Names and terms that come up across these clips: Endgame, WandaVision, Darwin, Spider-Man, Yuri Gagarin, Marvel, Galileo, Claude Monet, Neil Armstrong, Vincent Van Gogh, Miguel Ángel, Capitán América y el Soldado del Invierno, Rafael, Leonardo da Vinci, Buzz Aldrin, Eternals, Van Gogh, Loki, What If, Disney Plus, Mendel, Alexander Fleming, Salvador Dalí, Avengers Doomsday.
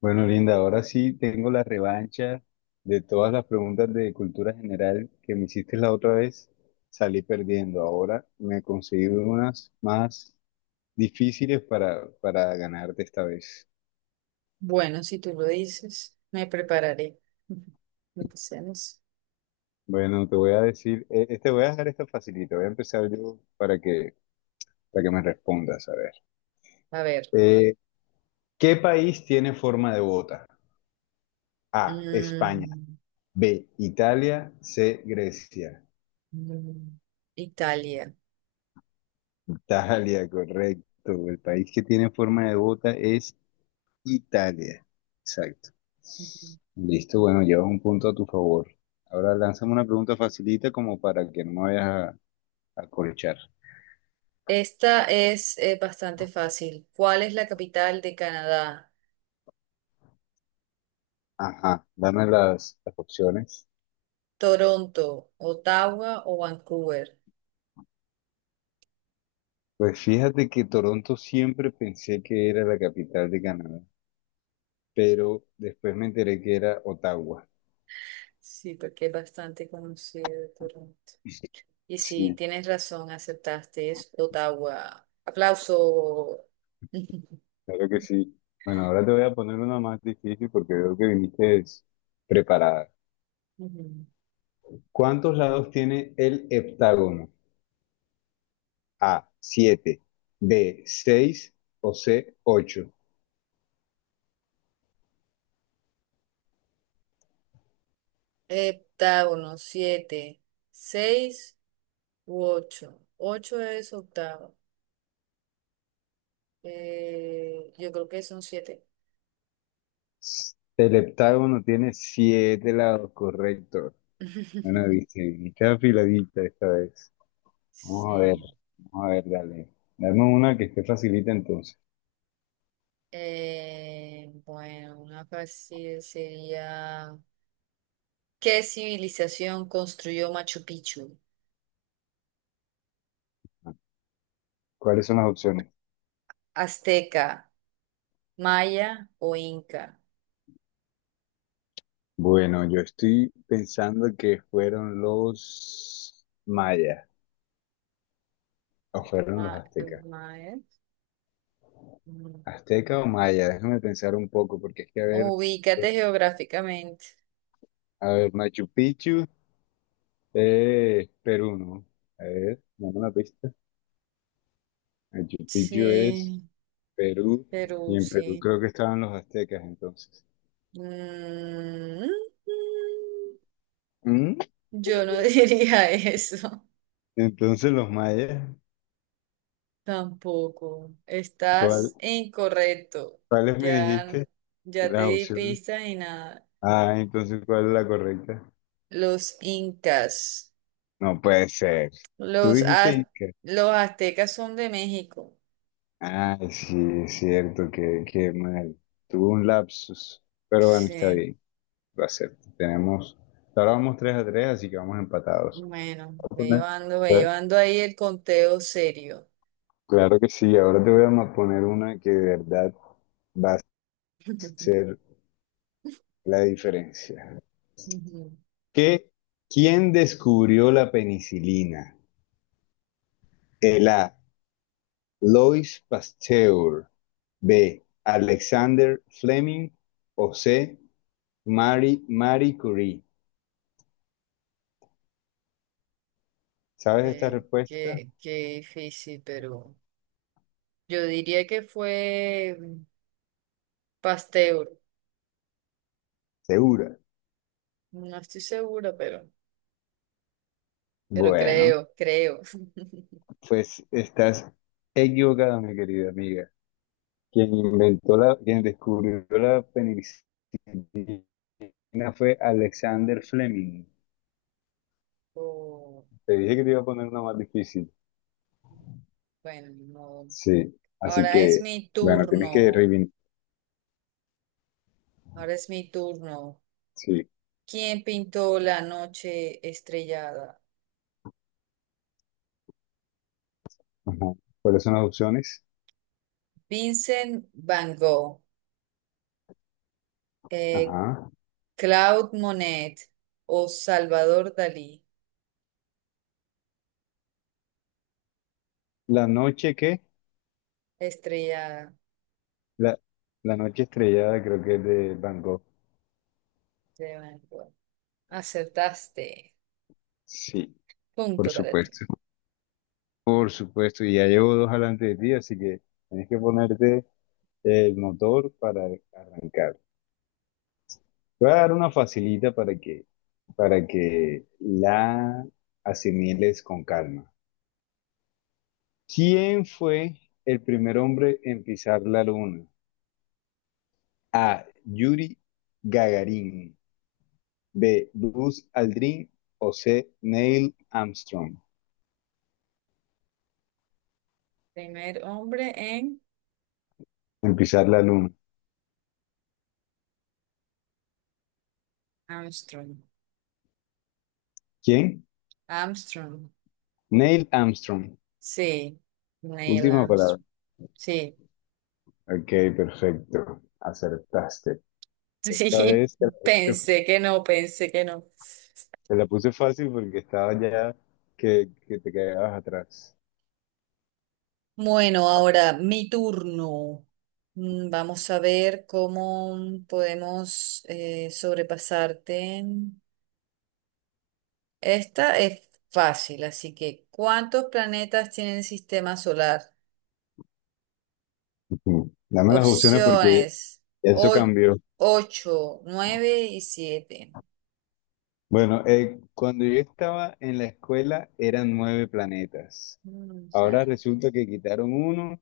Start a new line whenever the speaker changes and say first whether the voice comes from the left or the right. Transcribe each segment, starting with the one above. left: Bueno, Linda, ahora sí tengo la revancha de todas las preguntas de cultura general que me hiciste la otra vez. Salí perdiendo. Ahora me he conseguido unas más difíciles para ganarte esta vez.
right: Bueno, si tú lo dices, me prepararé. Empecemos.
left: Bueno, te voy a decir, te voy a dejar esta facilita. Voy a empezar yo para que me respondas. A ver.
right: A ver.
left: Eh, ¿qué país tiene forma de bota? A, España.
right: mm,
left: B, Italia. C, Grecia.
right: mm, Italia.
left: Italia, correcto. El país que tiene forma de bota es Italia. Exacto.
right: Ujú.
left: Listo, bueno, llevas un punto a tu favor. Ahora lánzame una pregunta facilita como para que no me vayas a corchar.
right: Esta es bastante fácil. ¿Cuál es la capital de Canadá?
left: Ajá, dame las opciones.
right: ¿Toronto, Ottawa o Vancouver?
left: Pues fíjate que Toronto siempre pensé que era la capital de Canadá, pero después me enteré que era Ottawa.
right: Sí, porque es bastante conocido Toronto. Y sí,
left: Sí,
right: tienes razón, aceptaste, es Ottawa. Aplauso.
left: claro que sí. Bueno, ahora te voy a poner una más difícil porque veo que viniste preparada.
right: Ujú.
left: ¿Cuántos lados tiene el heptágono? A, 7, B, 6 o C, 8.
right: Heptágono, siete, seis u ocho. Ocho es octavo. Yo creo que son siete.
left: El heptágono tiene siete lados, correcto. Bueno, dice, está afiladita esta vez. Vamos a ver,
right: Sí.
left: vamos a ver, dale. Dame una que esté facilita entonces.
right: Bueno, una fácil sería, ¿qué civilización construyó Machu Picchu?
left: ¿Cuáles son las opciones?
right: ¿Azteca, maya o inca?
left: Bueno, yo estoy pensando que fueron los mayas o fueron los
right: Ma-
left: aztecas.
right: maya. Mm.
left: ¿Azteca o maya? Déjame pensar un poco porque es que a ver.
right: Ubícate geográficamente.
left: A ver, Machu Picchu, Perú, ¿no? A ver, dame una pista. Machu Picchu es
right: Sí,
left: Perú, y
right: Perú,
left: en Perú
right: sí.
left: creo que estaban los aztecas entonces.
right: Mm,
left: ¿Mm?
right: yo no diría eso
left: Entonces los mayas,
right: tampoco.
left: ¿cuál,
right: Estás incorrecto.
left: cuáles me dijiste?
right: Ya, ya te
left: Las
right: di
left: opciones.
right: pistas y nada.
left: Ah, entonces, ¿cuál es la correcta?
right: Los incas.
left: No puede ser. Tú
right: Los,
left: dijiste
right: az-
left: Inca.
right: los aztecas son de México.
left: Ay, sí, es cierto, que qué mal. Tuvo un lapsus, pero bueno, está
right: Sí.
left: bien, lo acepto. Tenemos, ahora vamos 3 a tres, así que vamos empatados.
right: Bueno,
left: poner-
right: ve
left: Cla-
right: llevando ahí el conteo serio.
left: Claro que sí, ahora te voy a poner una que de verdad va a ser la diferencia.
right: Ujú.
left: ¿Qué? ¿Quién descubrió la penicilina? El A. Lois Pasteur. B. Alexander Fleming. O C. Marie Curie. ¿Sabes esta
right: Qué,
left: respuesta?
right: qué, qué difícil, pero yo diría que fue Pasteur.
left: Segura.
right: No estoy segura pero
left: Bueno,
right: creo, creo.
left: pues estás equivocada, mi querida amiga. Quien descubrió la penicilina una fue Alexander Fleming.
right: Oh,
left: Te dije que te iba a poner una más difícil.
right: bueno, no.
left: Sí, así
right: Ahora es
left: que,
right: mi
left: bueno, tienes que
right: turno.
left: reivindicar.
right: Ahora es mi turno.
left: Sí.
right: ¿Quién pintó la noche estrellada?
left: Ajá. ¿Cuáles son las opciones?
right: Vincent Van Gogh, eh,
left: Ajá.
right: Claude Monet o Salvador Dalí.
left: La noche qué
right: La estrellada
left: la, la noche estrellada creo que es de Van Gogh.
right: de Van Gogh. Acertaste.
left: Sí,
right: Punto
left: por
right: para ti.
left: supuesto. Por supuesto, y ya llevo dos adelante de ti, así que tienes que ponerte el motor para arrancar. Te voy a dar una facilita para que, la asimiles con calma. ¿Quién fue el primer hombre en pisar la luna? A. Yuri Gagarin. B. Buzz Aldrin. O C. Neil Armstrong.
right: Primer hombre en
left: En pisar la luna.
right: Armstrong.
left: ¿Quién?
right: Armstrong.
left: Neil Armstrong.
right: Sí, Neil
left: Última palabra.
right: Armstrong. Sí,
left: Ok, perfecto. Acertaste. Esta
right: sí,
left: vez puse,
right: pensé que no, pensé que no.
left: te la puse fácil porque estaba ya que te quedabas atrás.
right: Bueno, ahora mi turno. Vamos a ver cómo podemos sobrepasarte. Esta es fácil, así que ¿cuántos planetas tiene el sistema solar?
left: Ujú. Dame las opciones porque
right: Opciones
left: eso cambió.
right: ocho, nueve y siete.
left: Bueno, cuando yo estaba en la escuela eran nueve planetas. Ahora resulta que quitaron uno,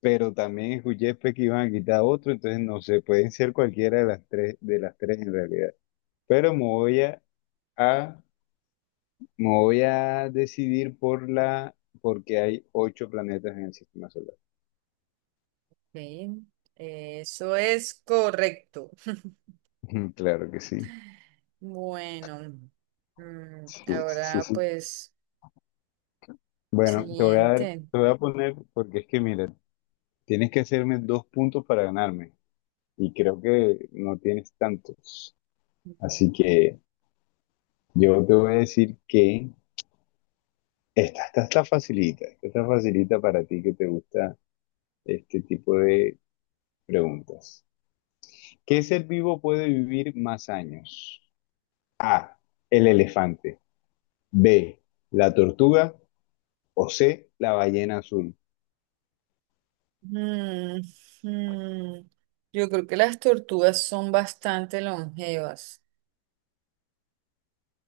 left: pero también escuché pues, que iban a quitar otro, entonces no sé, pueden ser cualquiera de las tres en realidad. Pero a- me voy a decidir porque hay ocho planetas en el sistema solar.
right: Eso es correcto.
left: Ujú. Claro que sí.
right: Bueno,
left: Sí, sí,
right: ahora
left: sí.
right: pues,
left: Bueno, te voy a
right: siguiente.
left: dar, te voy a poner, porque es que mira, tienes que hacerme dos puntos para ganarme, y creo que no tienes tantos. Así que yo te voy a decir que esta está facilita, esta está facilita para ti que te gusta este tipo de preguntas. ¿Qué ser vivo puede vivir más años? A, el elefante, B, la tortuga o C, la ballena azul.
right: Mm, mm, Yo creo que las tortugas son bastante longevas.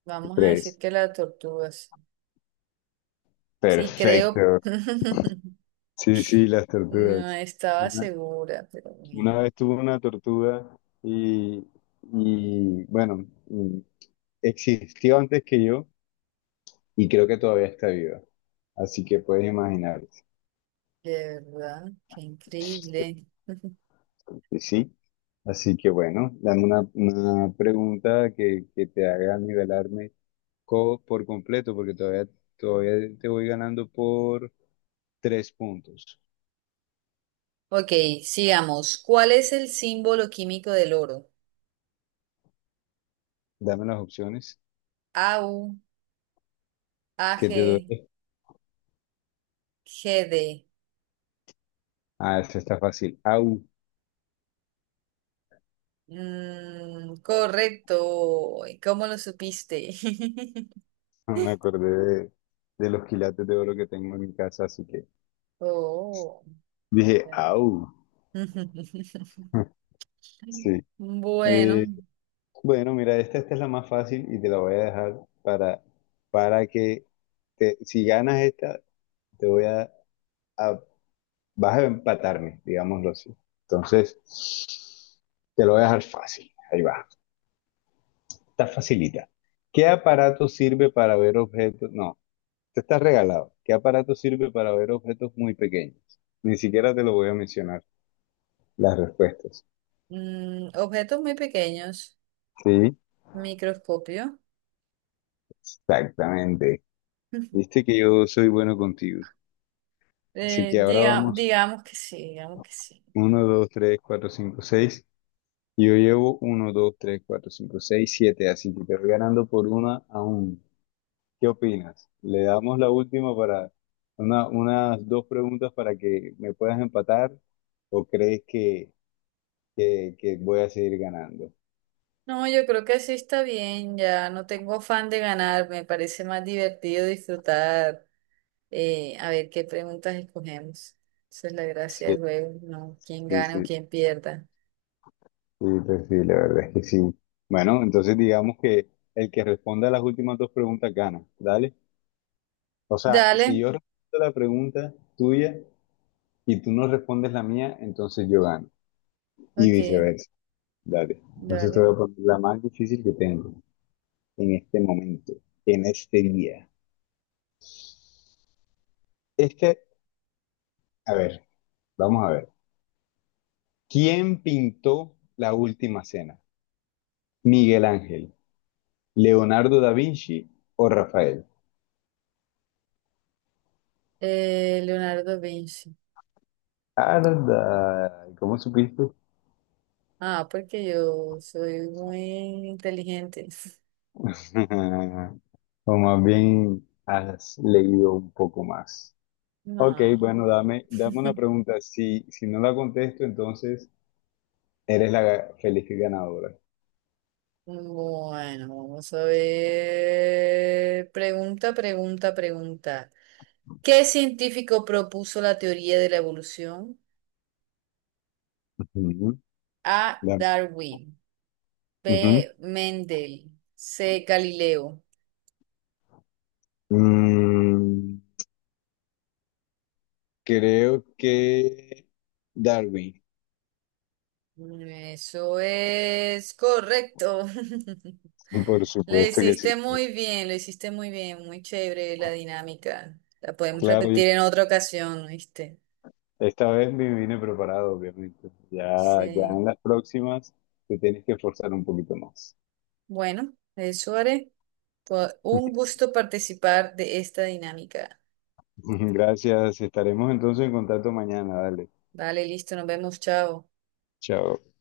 right: Vamos a decir
left: Tres.
right: que las tortugas. Sí, creo.
left: Perfecto. Sí, sí, las
right: No
left: tortugas.
right: estaba
left: Una,
right: segura, pero bueno,
left: una vez tuve una tortuga y, y, bueno, existió antes que yo y creo que todavía está viva. Así que puedes imaginar,
right: de verdad, qué increíble.
left: sí. Sí. Así que bueno, dame una pregunta que te haga nivelarme por completo, porque todavía, todavía te voy ganando por tres puntos.
right: Ok, sigamos. ¿Cuál es el símbolo químico del oro?
left: Dame las opciones
right: Au,
left: que te
right: Ag,
left: doy.
right: Gd.
left: Ah, eso está fácil. Au,
right: Mm, correcto. ¿Y cómo lo supiste?
left: no me acordé de, de los quilates de oro que tengo en mi casa, así que
right: Oh.
left: dije,
right: Claro.
left: au. Sí.
right: Bueno,
left: eh, Bueno, mira, esta es la más fácil y te la voy a dejar para, que si ganas esta, te voy a- vas a empatarme, digámoslo así. Entonces, te lo voy a dejar fácil. Ahí va. Está facilita. ¿Qué aparato sirve para ver objetos? No, te estás regalado. ¿Qué aparato sirve para ver objetos muy pequeños? Ni siquiera te lo voy a mencionar las respuestas.
right: objetos muy pequeños,
left: Sí,
right: microscopio.
left: exactamente. Viste que yo soy bueno contigo. Así
right: Eh,
left: que ahora
right: diga-
left: vamos
right: digamos que sí, digamos que sí.
left: 1, 2, 3, 4, 5, 6. Yo llevo uno, dos, tres, cuatro, cinco, seis, siete. Así que te voy ganando por una a uno. ¿Qué opinas? Le damos la última para unas dos preguntas para que me puedas empatar o crees que voy a seguir ganando.
right: No, yo creo que sí está bien, ya no tengo afán de ganar, me parece más divertido disfrutar, a ver qué preguntas escogemos. Esa es la gracia
left: Sí,
right: del juego, ¿no? Quién
left: sí, sí,
right: gane o
left: sí,
right: quién pierda.
left: pues sí, la verdad es que sí. Bueno, entonces digamos que el que responda a las últimas dos preguntas gana, ¿dale? O sea,
right: Dale,
left: si yo respondo la pregunta tuya, y tú no respondes la mía, entonces yo gano. Y
right: Ok,
left: viceversa. Dale. Entonces te
right: dale.
left: voy a poner la más difícil que tengo en este momento, en este día. Este, a ver, vamos a ver. ¿Quién pintó la última cena? ¿Miguel Ángel, Leonardo da Vinci o Rafael?
right: Leonardo da Vinci.
left: Arda, ¿cómo supiste?
right: Ah, porque yo soy muy inteligente.
left: O más bien has leído un poco más. Ok,
right: No.
left: bueno, dame una pregunta. Si no la contesto, entonces eres la feliz ganadora.
right: Bueno, vamos a ver. Pregunta, pregunta, pregunta. ¿Qué científico propuso la teoría de la evolución?
left: Ujú.
right: A.
left: Da-
right: Darwin.
left: ujú.
right: B. Mendel. C. Galileo.
left: Mm, creo que Darwin.
right: Eso es correcto.
left: Por
right: Lo
left: supuesto que sí.
right: hiciste muy bien, lo hiciste muy bien, muy chévere la dinámica. La podemos
left: Claro, y
right: repetir en otra ocasión, ¿viste?
left: esta vez me vine preparado, obviamente. Ya, ya
right: Sí.
left: en las próximas te tienes que esforzar un poquito más.
right: Bueno, eso haré. Fue un gusto participar de esta dinámica.
left: Gracias. Estaremos entonces en contacto mañana. Dale.
right: Vale, listo, nos vemos, chao.
left: Chao.